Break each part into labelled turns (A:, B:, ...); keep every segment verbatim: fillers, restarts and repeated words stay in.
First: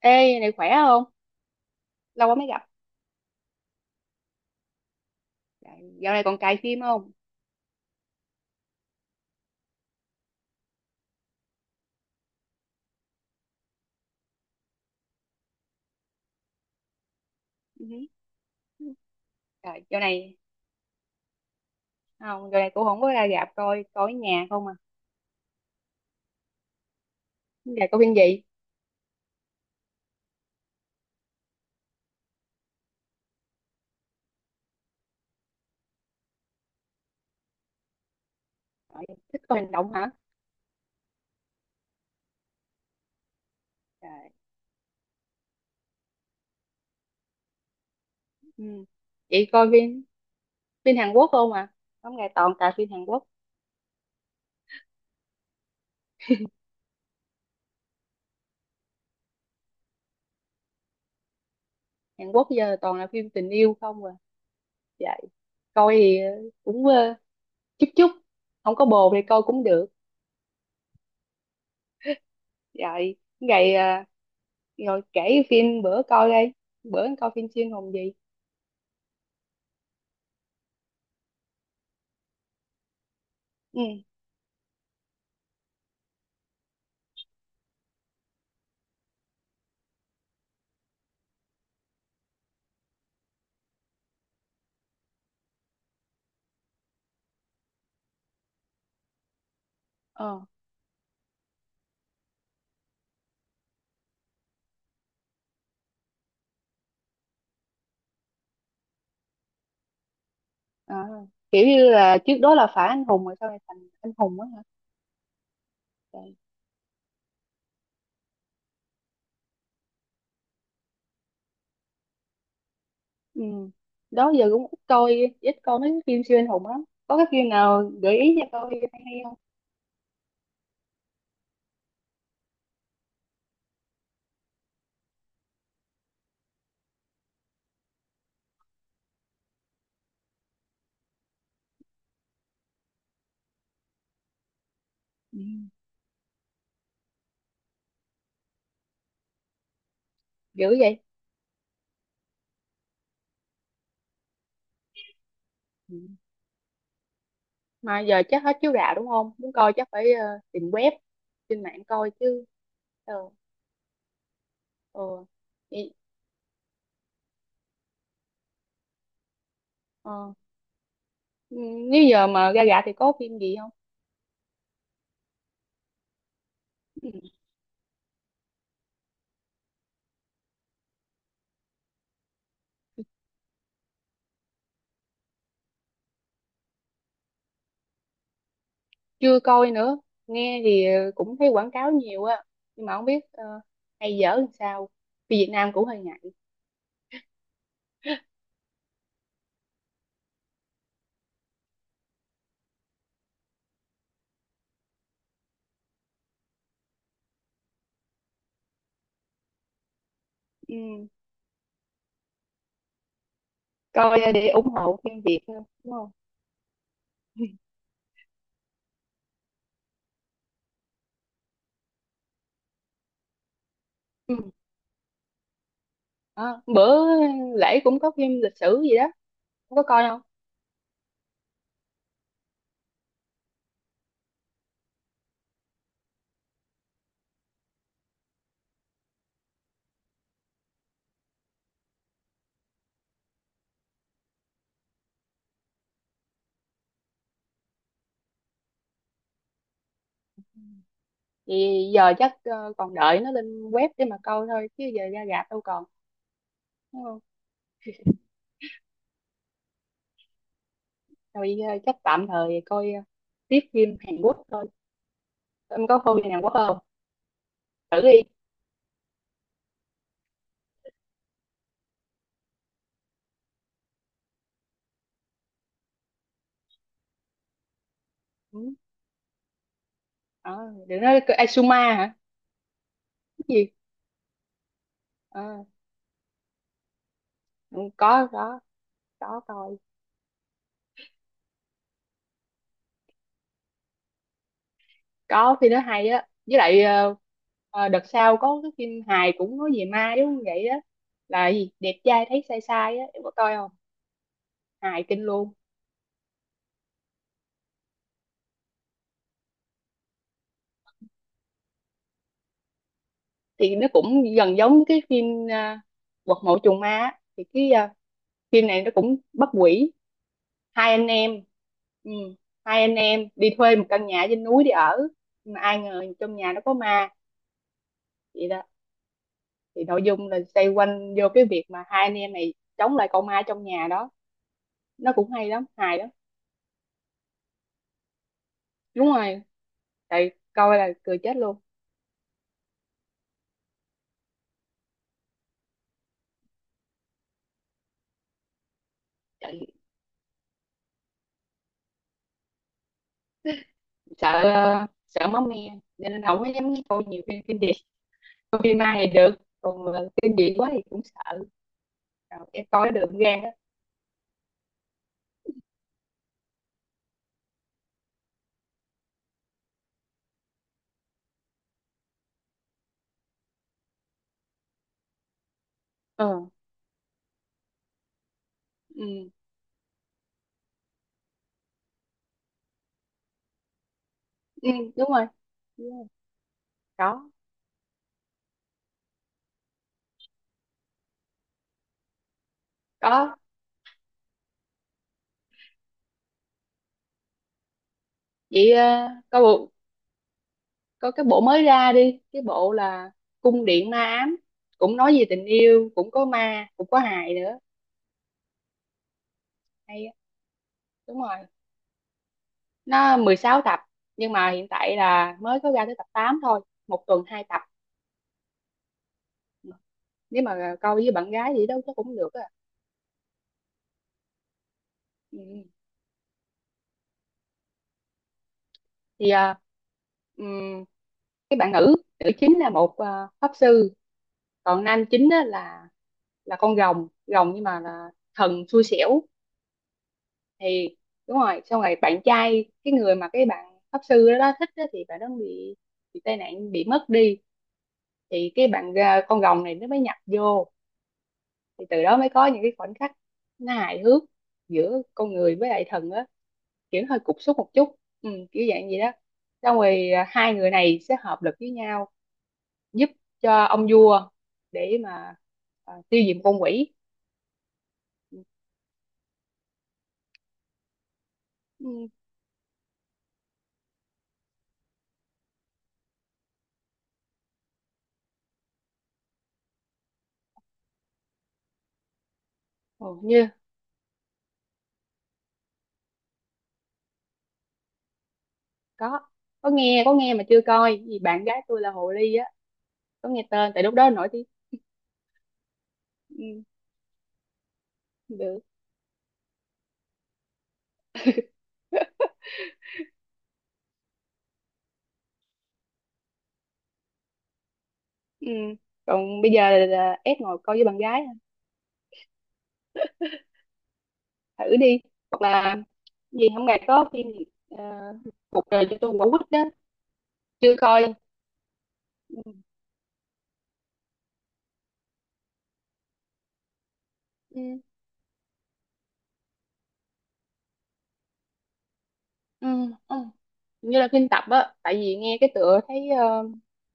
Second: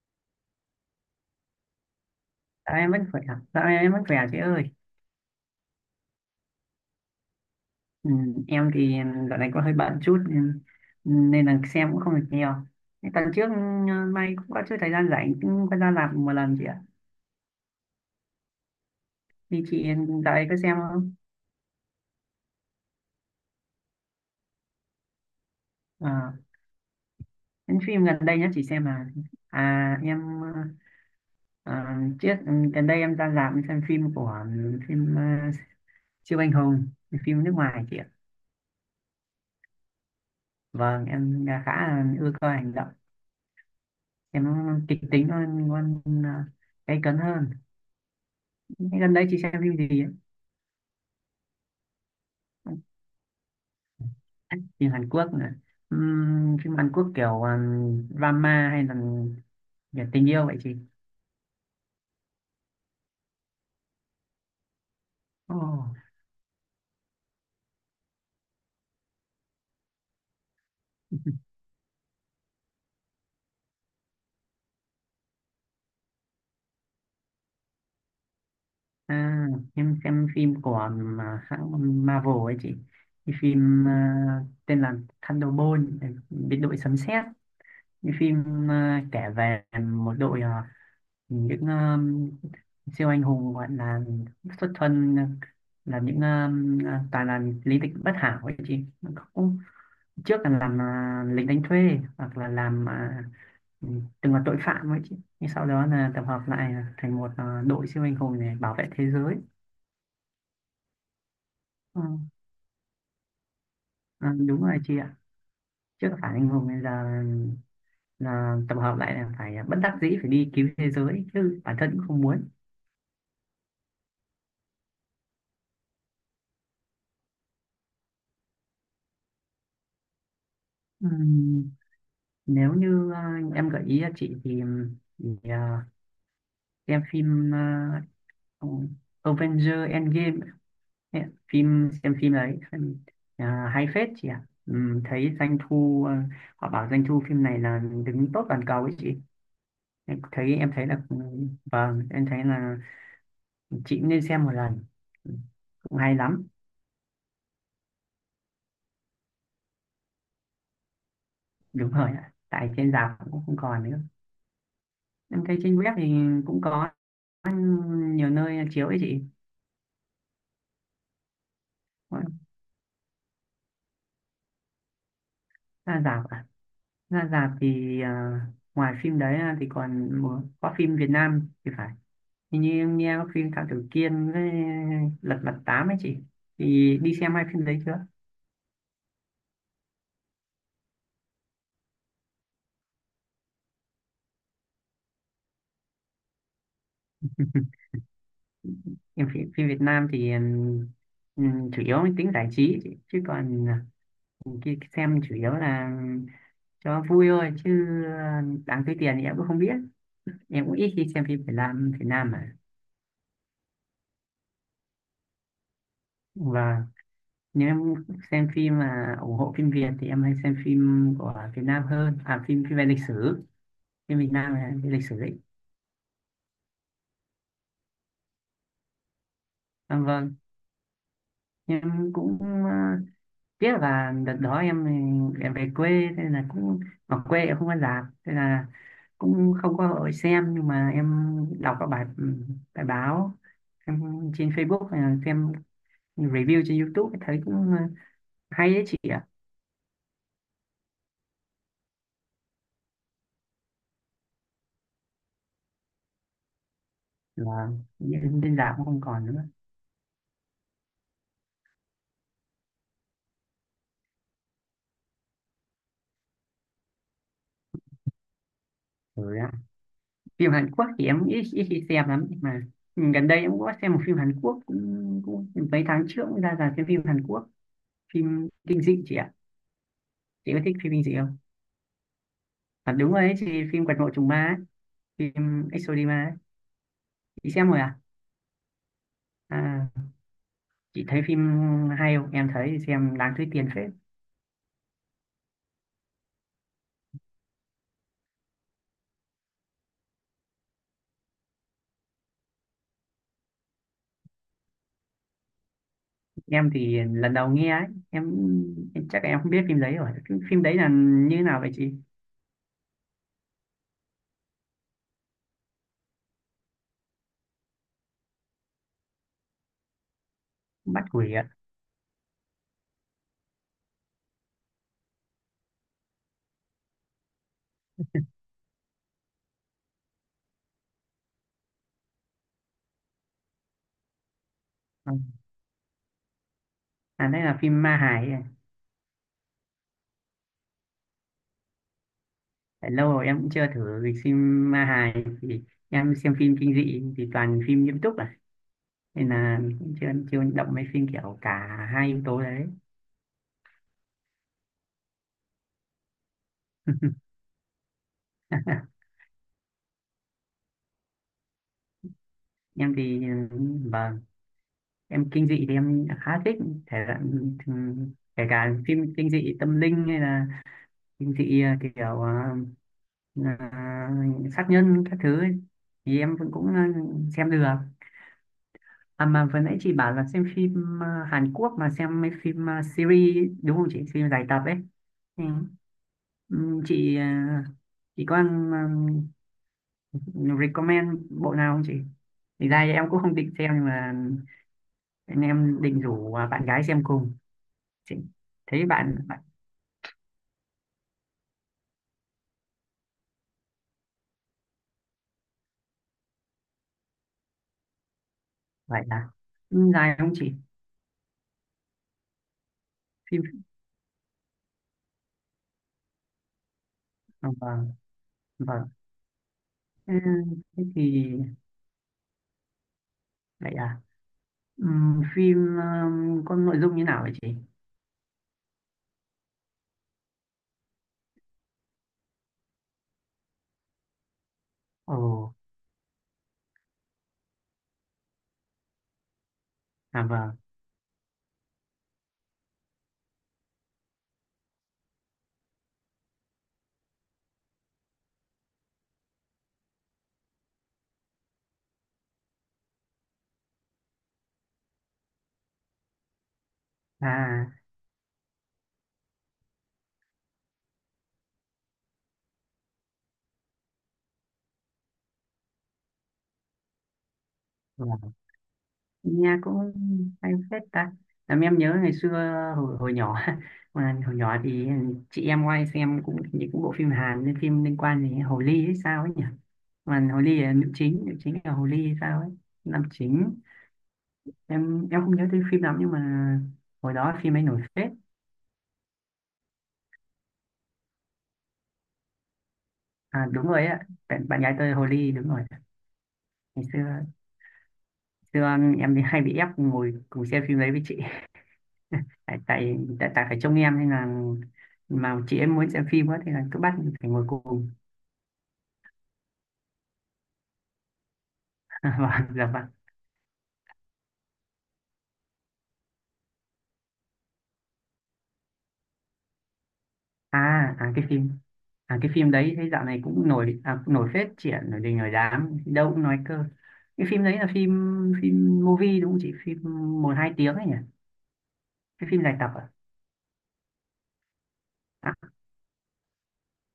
A: Ê, này khỏe không? Lâu quá mới gặp.
B: Dạ, em vẫn khỏe, dạ, em vẫn khỏe à chị ơi.
A: Trời, dạo này còn cài phim không?
B: Ừ, em thì dạo này có hơi bận chút nên nên là xem cũng không được nhiều. Thế Tuần trước, ừ, may cũng có chút thời gian rảnh cũng có ra làm một lần chị ạ.
A: Ừ.
B: Thì
A: Trời,
B: chị
A: dạo
B: dạo
A: này
B: này có xem không?
A: không, dạo này cũng không có ra rạp coi, coi ở nhà không à.
B: Ờ, những
A: Giờ coi
B: phim
A: phim
B: gần đây
A: gì?
B: nhất chị xem là à em ờ, trước ừ, gần đây em ra rạp xem phim của, ừ, phim ờ, siêu anh hùng, phim nước ngoài chị ạ.
A: Trời, thích coi hành động hả?
B: Vâng, em khá là ưa coi hành động,
A: Trời.
B: em kịch tính hơn, hơn ờ, gay cấn hơn.
A: Ừ.
B: Thế gần đây chị
A: Chị
B: xem
A: coi
B: phim gì
A: phim
B: ấy?
A: phim Hàn Quốc không à? Không, ngày toàn cài phim Hàn Quốc.
B: Phim Hàn Quốc à? Ừm, phim Hàn Quốc kiểu, um, drama hay là về tình yêu vậy chị?
A: Hàn Quốc giờ toàn là phim tình yêu không à. Vậy
B: Ồ.
A: coi thì ờ, cũng ờ, chút chút, không có bồ thì coi cũng được. Vậy ngày ờ, rồi kể phim bữa coi đây. Bữa coi phim xuyên hồn gì?
B: à, em xem phim của, um, hãng Marvel ấy chị. Cái
A: Ừ.
B: phim, à, tên là Thunderbolt, biệt đội sấm sét. Cái phim, à, kể về một đội, à, những um, siêu anh hùng, gọi là xuất thân, à, là những, um, toàn là lý lịch bất hảo ấy chị, cũng trước
A: Ờ.
B: là làm, à, lính đánh thuê hoặc là làm, à, ừ, từng là tội phạm ấy chứ, nhưng sau đó là tập hợp lại thành một, à, đội siêu anh hùng để bảo vệ thế giới.
A: À, kiểu như
B: Ừ.
A: là trước đó là phá anh hùng rồi sau này thành anh
B: À,
A: hùng á hả.
B: đúng rồi chị ạ, trước là phản
A: Trời.
B: anh hùng, bây giờ là, là tập hợp lại, là phải bất đắc dĩ phải đi cứu thế giới chứ bản thân cũng không muốn.
A: Ừ. Đó giờ cũng ít coi ít coi mấy cái phim siêu anh hùng lắm, có cái phim nào gợi ý cho tôi hay hay không?
B: Ừm, Nếu như, à, em gợi ý cho chị thì, ừ, thì à, xem phim, à, Avenger Endgame. Thế ạ, phim xem phim đấy xem, à, hay phết chị ạ. Ừm, thấy
A: Ừ.
B: doanh thu, ờ, họ bảo doanh thu phim này là đứng top toàn cầu ấy chị, em thấy em
A: Dữ
B: thấy
A: vậy.
B: là, vâng em thấy là chị cũng nên xem một lần. Ừm,
A: Ừ.
B: Cũng hay lắm.
A: Mà giờ chắc hết chiếu rạp, đúng không? Muốn coi chắc phải ờ, tìm web, trên mạng
B: Đúng
A: coi
B: rồi ạ,
A: chứ.
B: tại trên rạp
A: Ờ.
B: cũng không còn nữa.
A: Ờ.
B: Em thấy trên
A: Vậy-
B: web thì cũng có nhiều nơi chiếu ấy chị.
A: ờ. Ừ, nếu giờ mà ra rạp thì có phim gì không?
B: Ra rạp à?
A: Ừ.
B: Ra rạp thì, à, ngoài phim đấy ra thì còn một- có phim Việt Nam thì phải. Thì như em nghe phim Thám Tử Kiên với Lật Mặt Tám ấy chị, thì đi xem hai phim đấy chưa?
A: Chưa coi nữa, nghe thì ờ, cũng thấy quảng cáo nhiều á, nhưng mà không biết ờ, hay dở làm sao, vì Việt Nam cũng hơi ngại.
B: Em phim, phim Việt Nam thì, ừm, chủ yếu mang tính giải trí ấy chị, chứ còn khi xem chủ yếu là cho vui thôi, chứ đáng tiêu tiền thì em cũng không biết. Em cũng ít
A: Ừ.
B: khi xem phim Việt Nam. Việt Nam mà.
A: Coi để ủng hộ phim Việt thôi, đúng không?
B: Và nếu em xem phim mà ủng hộ phim Việt thì em hay xem phim của Việt Nam hơn, à phim phim về lịch sử, phim Việt
A: Ừ.
B: Nam là về lịch sử đấy.
A: Đó. Bữa lễ cũng có phim lịch sử gì đó, không có
B: À,
A: coi không?
B: vâng em cũng, ờ, tiếc là đợt đó em em về quê thế là cũng ở quê em không có rạp, thế là cũng không có hội xem. Nhưng mà em đọc các bài, bài báo em trên Facebook hay là xem review trên YouTube thấy cũng, à, hay đấy chị ạ.
A: Thì giờ chắc ờ, còn đợi nó lên web để mà coi thôi chứ giờ ra rạp đâu còn, đúng không?
B: Là trên rạp cũng không còn nữa
A: Rồi ờ, chắc tạm thời coi ờ, tiếp phim Hàn Quốc thôi. Em có coi phim Hàn Quốc không? Thử đi.
B: rồi ạ. Phim Hàn Quốc thì em ít ít khi xem lắm, nhưng mà gần đây em cũng có xem một phim Hàn Quốc cũng, cũng mấy tháng trước, cũng ra rạp xem phim Hàn Quốc, phim
A: Ừ.
B: kinh dị chị ạ. Chị có
A: Đó.
B: thích phim
A: Đừng
B: kinh dị
A: nói
B: không?
A: Asuma hả?
B: À, đúng rồi ấy
A: Cái
B: chị,
A: gì?
B: phim Quật Mộ Trùng Ma ấy,
A: Ờ.
B: phim Exodima ấy. Chị xem
A: Ừ,
B: rồi à?
A: có có có coi.
B: À, chị thấy phim hay không? Em thấy xem đáng túi tiền phết.
A: Có phim nó hay á, với lại ờ, ờ, đợt sau có cái phim hài cũng nói về ma giống vậy á, là gì đẹp trai thấy sai sai á, em có coi không? Hài kinh luôn.
B: Em thì lần đầu nghe ấy, em, em chắc em không biết phim đấy rồi. Phim, phim đấy là như thế nào vậy chị?
A: Thì nó cũng gần giống cái phim uh, quật mộ trùng ma á. Thì cái ờ, phim này nó cũng bắt quỷ, hai
B: Bắt
A: anh em.
B: quỷ ạ.
A: Ừ. Hai anh em đi thuê một căn nhà trên núi để ở, nhưng mà ai ngờ trong nhà nó có ma, vậy đó. Thì nội dung là xoay quanh vô cái việc mà hai anh em này chống lại con ma trong nhà đó. Nó
B: À,
A: cũng hay lắm, hài lắm.
B: à đây là phim ma hài ấy.
A: Đúng rồi, tại coi là cười chết luôn.
B: Tại lâu rồi em cũng chưa thử dịch phim ma hài thì em xem phim kinh dị thì toàn phim nghiêm túc à. Nên là
A: Tại
B: cũng chưa chưa động mấy phim kiểu cả hai yếu tố đấy.
A: sợ ờ, sợ máu me nên không có dám coi nhiều phim kinh dị. Coi phim ma thì được, còn mà kinh dị quá thì cũng sợ. Rồi, em coi
B: Em
A: được
B: thì,
A: gan
B: ừ,
A: á.
B: vâng em kinh dị thì em khá thích thể loại, ừm, kể cả phim kinh dị tâm linh hay là kinh dị, à, kiểu à, à, sát nhân các thứ ấy, thì em
A: Ừ.
B: vẫn cũng, à, xem được à.
A: Ừ.
B: Mà vừa nãy chị bảo là xem phim, à, Hàn Quốc mà xem mấy phim, à, series ấy, đúng không chị, phim dài tập
A: Ừ.
B: ấy.
A: Đúng rồi.
B: Ừ.
A: Yeah.
B: Ừm, chị,
A: Có.
B: à, chị có, à, recommend bộ nào không chị, thì ra em cũng không
A: Có.
B: định xem nhưng mà anh em định rủ, à, bạn gái xem cùng chị
A: Vậy
B: thấy
A: ờ,
B: bạn.
A: có bộ có cái bộ mới ra đi, cái bộ là cung điện ma ám, cũng nói về tình yêu, cũng có ma, cũng có hài nữa.
B: Vậy à? Ừ,
A: Hay á.
B: dài không chị
A: Đúng rồi, nó mười sáu
B: phim?
A: tập, nhưng mà hiện tại là mới có ra tới tập tám thôi, một tuần hai
B: À
A: tập.
B: vâng, vâng. Ừ,
A: Nếu mà
B: thế
A: coi
B: thì
A: với bạn gái gì đó chắc cũng được á.
B: vậy à. Ừ,
A: Ừ.
B: phim,
A: Ừ.
B: um, có nội dung như nào vậy chị?
A: Thì à, ừm, cái bạn nữ nữ chính là một à, pháp sư. Còn nam
B: Ồ.
A: chính á là là con rồng rồng, nhưng mà là thần xui xẻo.
B: À vâng.
A: Thì đúng rồi, xong rồi bạn trai, cái người mà cái bạn pháp sư đó, đó thích á, thì bạn đó bị bị tai nạn, bị mất đi. Thì cái bạn à, con rồng này nó mới nhập vô, thì từ đó mới có những cái khoảnh khắc nó hài hước giữa con người với lại thần á, kiểu nó hơi cục súc
B: À
A: một chút. Ừ, kiểu dạng gì đó. Xong rồi à, hai người này sẽ hợp lực với nhau, giúp cho ông vua để mà à, tiêu diệt một con quỷ.
B: vâng. Nghe cũng hay phết ta, làm em
A: Ừ,
B: nhớ ngày xưa hồi, hồi nhỏ. Mà hồi nhỏ thì chị em ngoài xem cũng những cũng bộ phim Hàn nên phim liên quan đến Hồ Ly hay sao ấy nhỉ. Mà Hồ Ly là nữ chính, nữ chính là Hồ Ly hay sao ấy, nam
A: hầu như.
B: chính. Em em không nhớ tên phim lắm, nhưng mà hồi đó phim ấy nổi phết.
A: Có có nghe có nghe mà chưa coi vì bạn gái tôi là hồ ly á. Có nghe
B: À, đúng
A: tên, tại
B: rồi
A: lúc
B: ạ,
A: đó nổi tiếng.
B: bạn, bạn gái tôi hồ ly đúng rồi.
A: Ừ,
B: Ngày xưa,
A: được.
B: xưa em thì hay bị ép ngồi cùng xem phim đấy với chị, tại tại tại, tại phải trông em nên là mà chị em muốn xem phim quá thì là cứ bắt phải ngồi cùng.
A: Ừ. Còn bây giờ là ép ngồi coi với bạn gái.
B: Và dạ vâng.
A: Thử đi. Hoặc là gì hôm nay có phim gì, ờ, cuộc đời cho tôi quả quýt đó.
B: à
A: Chưa
B: à
A: coi.
B: cái phim À cái phim
A: Ừ.
B: đấy thấy dạo này cũng nổi, à, cũng nổi phết chị ạ, nổi đình nổi đám đâu cũng nói cơ. Cái phim đấy là phim phim movie đúng không chị, phim một hai tiếng ấy nhỉ? Cái phim dài
A: Ừ.
B: tập, à,
A: Ừ. Như là phim tập á, tại vì
B: à,
A: nghe cái tựa thấy ờ,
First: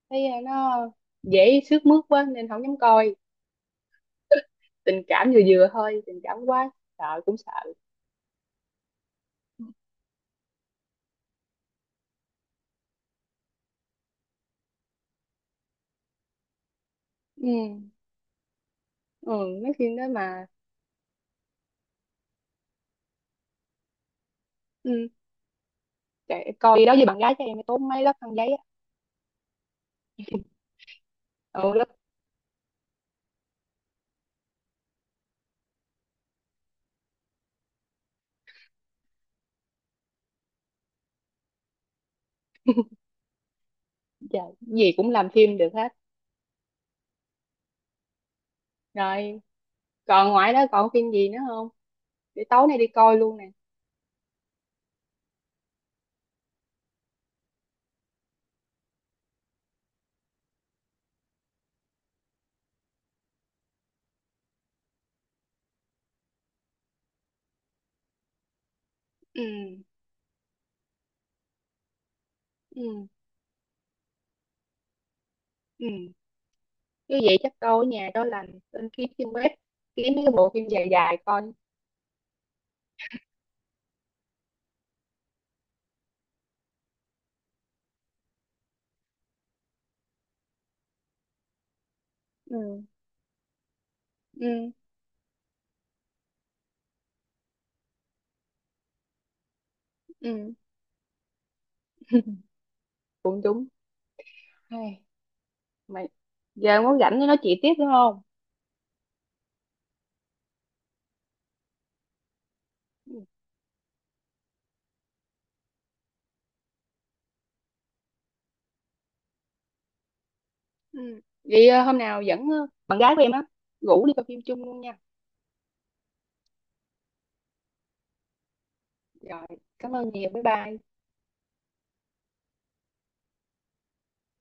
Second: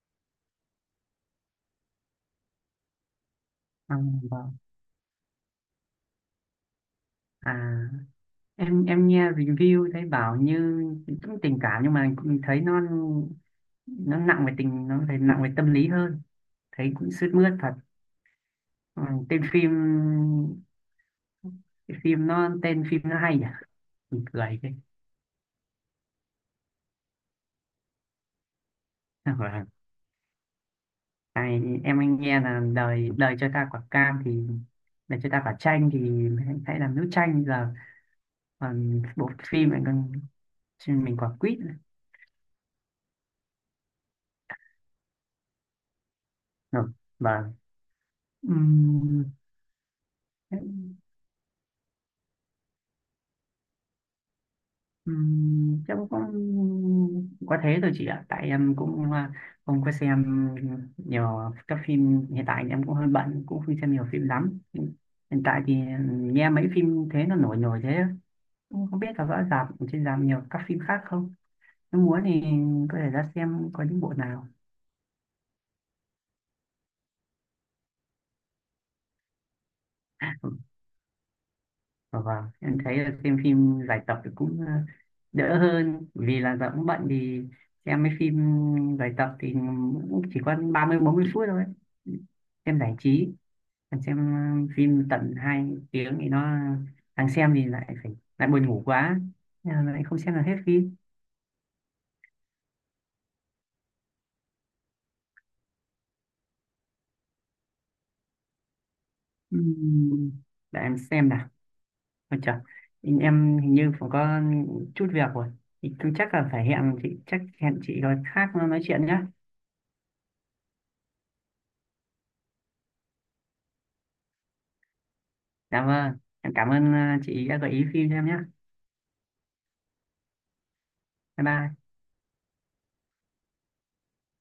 A: thấy ờ, nó dễ sướt mướt quá nên không dám coi.
B: à vâng.
A: Tình cảm vừa vừa thôi, tình cảm quá sợ cũng sợ.
B: À, em em nghe review thấy bảo như cũng tình cảm nhưng mà cũng thấy nó, nó nặng về tình, nó thấy nặng về tâm lý hơn, thấy cũng sướt
A: Ừ.
B: mướt thật. Ừ,
A: Ừ.
B: tên
A: Mấy
B: phim,
A: phim đó mà.
B: cái phim nó tên phim nó hay nhỉ, mình cười cái.
A: Ừ, kệ, coi đi đó với bạn gái cho em, mới tốn mấy lớp khăn giấy á.
B: Vâng. Ai,
A: Ừ lớp.
B: em anh nghe là đời đời cho ta quả cam thì đời cho ta quả chanh thì hãy hãy làm nước chanh giờ còn bộ phim này còn mình quả quýt nữa.
A: Giờ gì cũng làm phim được hết.
B: Rồi, vâng.
A: Rồi. Còn ngoài đó còn
B: Ừm,
A: phim gì nữa không, để tối nay đi coi luôn nè.
B: Ừm, Chắc cũng có thế thôi chị ạ, tại em cũng, à, không có xem nhiều các phim. Hiện tại em cũng hơi bận cũng không xem nhiều phim lắm. Hiện tại thì nghe mấy phim thế nó nổi nổi thế, cũng không biết là
A: Ừ.
B: rõ rạp trên rạp nhiều các phim khác không. Nếu muốn thì có
A: Ừ.
B: thể ra xem có những bộ nào.
A: Ừ. Như vậy chắc câu ở nhà cho lành, lên kiếm trên web, kiếm mấy cái bộ phim dài dài coi.
B: Ờ, Vâng, em thấy là xem phim giải tập thì cũng, ờ, đỡ hơn vì là giờ cũng bận thì xem mấy phim giải tập thì cũng chỉ có ba mươi bốn mươi phút thôi. Xem
A: Ừ.
B: giải trí, còn xem,
A: Ừ.
B: ờ, phim tận hai tiếng thì nó đang xem thì lại phải lại buồn ngủ quá. Nên là lại không xem được
A: Ừ.
B: hết phim.
A: Cũng đúng. Hey, mày giờ muốn rảnh nó nói chuyện tiếp, đúng không?
B: Ừm, Để em xem nào. Ôi trời,
A: Ừ.
B: em hình như cũng có chút việc rồi. Thì cứ chắc là phải hẹn chị, chắc hẹn chị rồi khác nói chuyện nhé.
A: Ừ. Vậy ờ, hôm nào dẫn ờ, bạn gái của em á, rủ đi coi phim chung luôn nha.
B: Dạ vâng, em cảm ơn, ờ, chị đã gợi ý phim cho em nhé.
A: Rồi. Cảm ơn nhiều, bye bye.
B: Bye bye.